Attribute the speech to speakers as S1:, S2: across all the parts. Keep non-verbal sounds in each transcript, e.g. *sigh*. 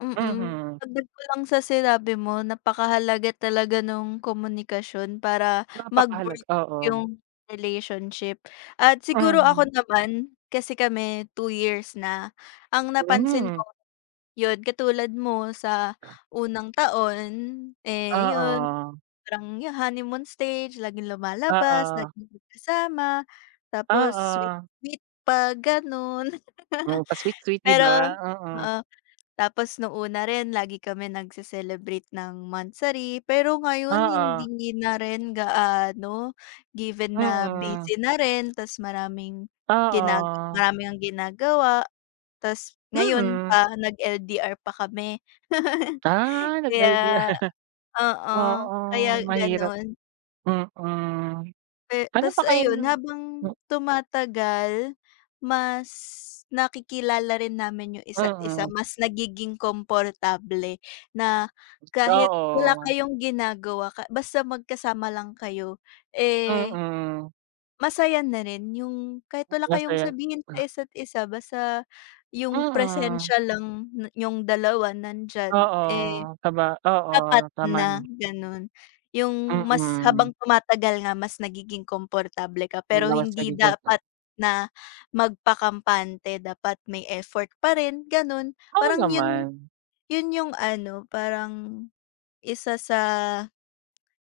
S1: Mm.
S2: Mhm.
S1: Dagdag ko lang sa sinabi mo, napakahalaga talaga nung komunikasyon para
S2: Napakahalaga,
S1: mag-work
S2: oo.
S1: yung relationship. At siguro ako
S2: Mhm.
S1: naman, kasi kami two years na, ang napansin
S2: Mhm.
S1: ko yun katulad mo sa unang taon eh, yun
S2: Oo.
S1: parang yun honeymoon stage laging lumalabas,
S2: Oo.
S1: laging magkasama, tapos sweet
S2: Oo.
S1: sweet pa ganun.
S2: Oh, pa sweet
S1: *laughs*
S2: sweet, 'di ba,
S1: Pero
S2: oo.
S1: oo. Tapos nung una rin, lagi kami nagse-celebrate ng monthsary, pero ngayon
S2: Oo.
S1: hindi na rin gaano. Given na
S2: Mm.
S1: busy na rin tas maraming gina
S2: Oo.
S1: marami ang ginagawa. Tas ngayon
S2: Mm.
S1: pa nag LDR pa kami. *laughs*
S2: Ah, nag LDR.
S1: Kaya
S2: *laughs*
S1: oo, kaya
S2: Oo mahirap,
S1: ganun.
S2: mm.
S1: Eh,
S2: Ano pa
S1: tas ayun,
S2: kayang
S1: habang tumatagal mas nakikilala rin namin yung isa't isa,
S2: Mm.
S1: mas nagiging komportable, na kahit wala
S2: Oo.
S1: kayong ginagawa ka basta magkasama lang kayo, eh
S2: Mm.
S1: Masaya na rin, yung kahit wala kayong
S2: Masaya
S1: sabihin sa
S2: ah.
S1: isa't isa basta yung
S2: Mm.
S1: presensiya lang niyong dalawa nandiyan eh,
S2: Oo. Saba
S1: sapat
S2: Oo. Tama
S1: na
S2: nama
S1: ganun. Yung mas
S2: Mm.
S1: habang tumatagal nga mas nagiging komportable ka. Pero hindi
S2: *unintelligible* pa.
S1: dapat na magpakampante dapat may effort parin ganun.
S2: Oo
S1: Parang yun,
S2: naman.
S1: yun yung ano parang isa sa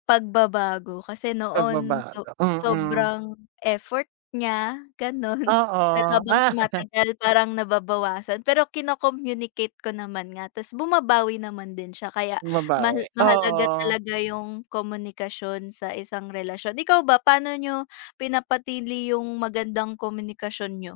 S1: pagbabago, kasi noon so
S2: Pagbabago, mm.
S1: sobrang effort niya ganun, pero
S2: Oo,
S1: habang
S2: ah. *laughs*
S1: tumatagal parang nababawasan. Pero kino-communicate ko naman nga, tas bumabawi naman din siya. Kaya
S2: Bumabawi,
S1: mahal mahalaga
S2: oo.
S1: talaga yung komunikasyon sa isang relasyon. Ikaw ba, paano niyo pinapanatili yung magandang komunikasyon niyo?